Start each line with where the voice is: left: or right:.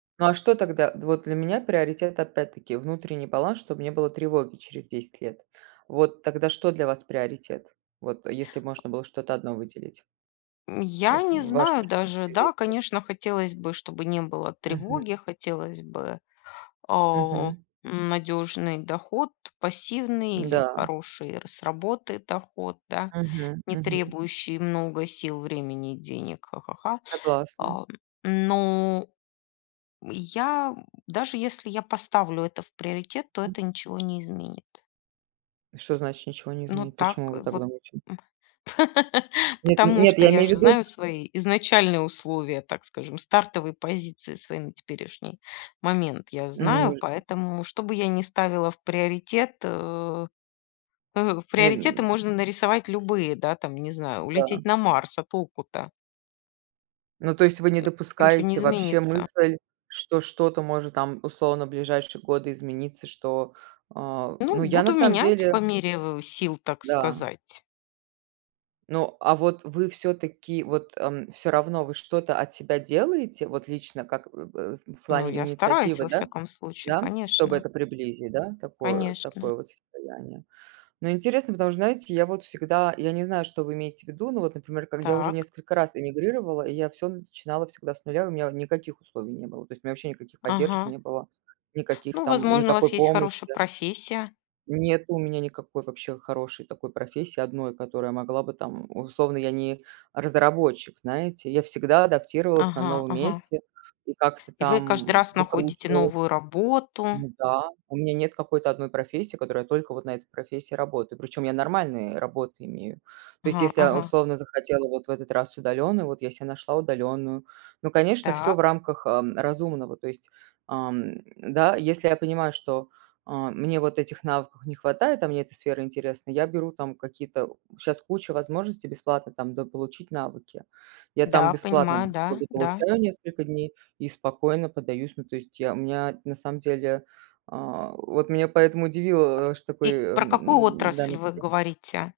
right: Ну, а что тогда? Д вот для меня приоритет, опять-таки, внутренний баланс, чтобы не было тревоги через 10 лет. Вот тогда что для вас приоритет? Вот, а если можно было что-то 1 выделить?
left: М,
right: А
left: я
right: ф
left: не
right: в
left: знаю
right: вашей жизни
left: даже.
right: через
left: Да,
right: 10 лет.
left: конечно, хотелось бы, чтобы не было
right: Мгм.
left: тревоги. Хотелось бы, а,
right: Мгм.
left: надёжный доход, пассивный или
right: М-да.
left: хороший р с работы доход, да.
right: Мгм,
left: Не
right: мгм.
left: требующий много сил, времени и денег. Ха-ха-ха.
right: Согласна.
left: А, но, м, я м, даже если я поставлю это в приоритет, то
right: М.
left: это ничего не изменит.
right: И что значит ничего не
left: Ну
right: изменит?
left: так
right: Почему вы так
left: вот,
right: думаете?
left: м
right: Нет, н
left: Потому
right: нет,
left: что
right: я
left: я
right: имею в
left: же
right: виду
left: знаю свои изначальные условия, так скажем, стартовые позиции свои на теперешний момент я знаю.
right: Может
left: Поэтому, что бы я не ставила в приоритет, э э,
right: Нет,
left: приоритеты
right: м
left: можно нарисовать любые, да, там, не знаю,
right: Да.
left: улететь на Марс. А толку-то?
right: Ну, то есть вы не
left: Н ничего не
right: допускаете вообще
left: изменится.
right: мысль, что что-то может там, условно, в ближайшие годы измениться, что а
left: Ну,
right: Ну, я на
left: буду
right: самом
left: менять по
right: деле
left: мере в в сил, так
right: Да.
left: сказать.
right: Ну, а вот вы всё-таки, вот, ам, всё равно вы что-то от себя делаете? Вот лично как в в в
left: Ну,
right: плане
left: я стараюсь
right: инициативы,
left: во
right: да?
left: всяком случае,
right: Да? Чтобы
left: конечно.
right: это приблизить, да? Такое
left: Конечно.
right: такое вот состояние. Но интересно, потому что, знаете, я вот всегда я не знаю, что вы имеете в виду, но вот, например, когда я уже
left: Так.
right: несколько раз эмигрировала, я всё начинала всегда с 0. У меня, у никаких условий не было. То есть меня вообще никаких поддержек
left: Ага.
right: не было, никаких,
left: Ну,
right: там,
left: возможно, у вас
right: никакой
left: есть
right: помощи,
left: хорошая
right: да.
left: профессия.
right: Нет у меня никакой вообще хорошей такой профессии 1, которая могла бы там, условно я не разработчик, знаете. Я всегда адаптировалась на
left: Ага,
right: новом
left: ага.
right: месте и как-то
left: И вы каждый
right: там
left: раз находите
right: выкручивалась.
left: новую работу
right: Ну да, у меня нет какой-то 1 профессии, в которой я только вот на этой профессии работаю. Причём я нормальные работы имею. То есть,
left: Ага,
right: если я
left: ага.
right: условно захотела вот в этот раз удалённую, вот я себе нашла удалённую. Ну, конечно, всё в
left: Так.
right: рамках, а, разумного. То есть, ам, да, если я понимаю, что, а, мне вот этих навыков не хватает, а мне эта сфера интересна, я беру там какие-то щас куча возможностей бесплатно там дополучить навыки. Я там
left: Да,
right: бесплатно
left: понимаю,
right: д как
left: да,
right: бы
left: да.
right: получаю несколько дней и спокойно подаюсь. Ну то есть я У меня, на самом деле А вот меня поэтому удивило, что такой,
left: И
right: э,
left: про какую
right: м-да,
left: отрасль вы
right: настрой.
left: говорите?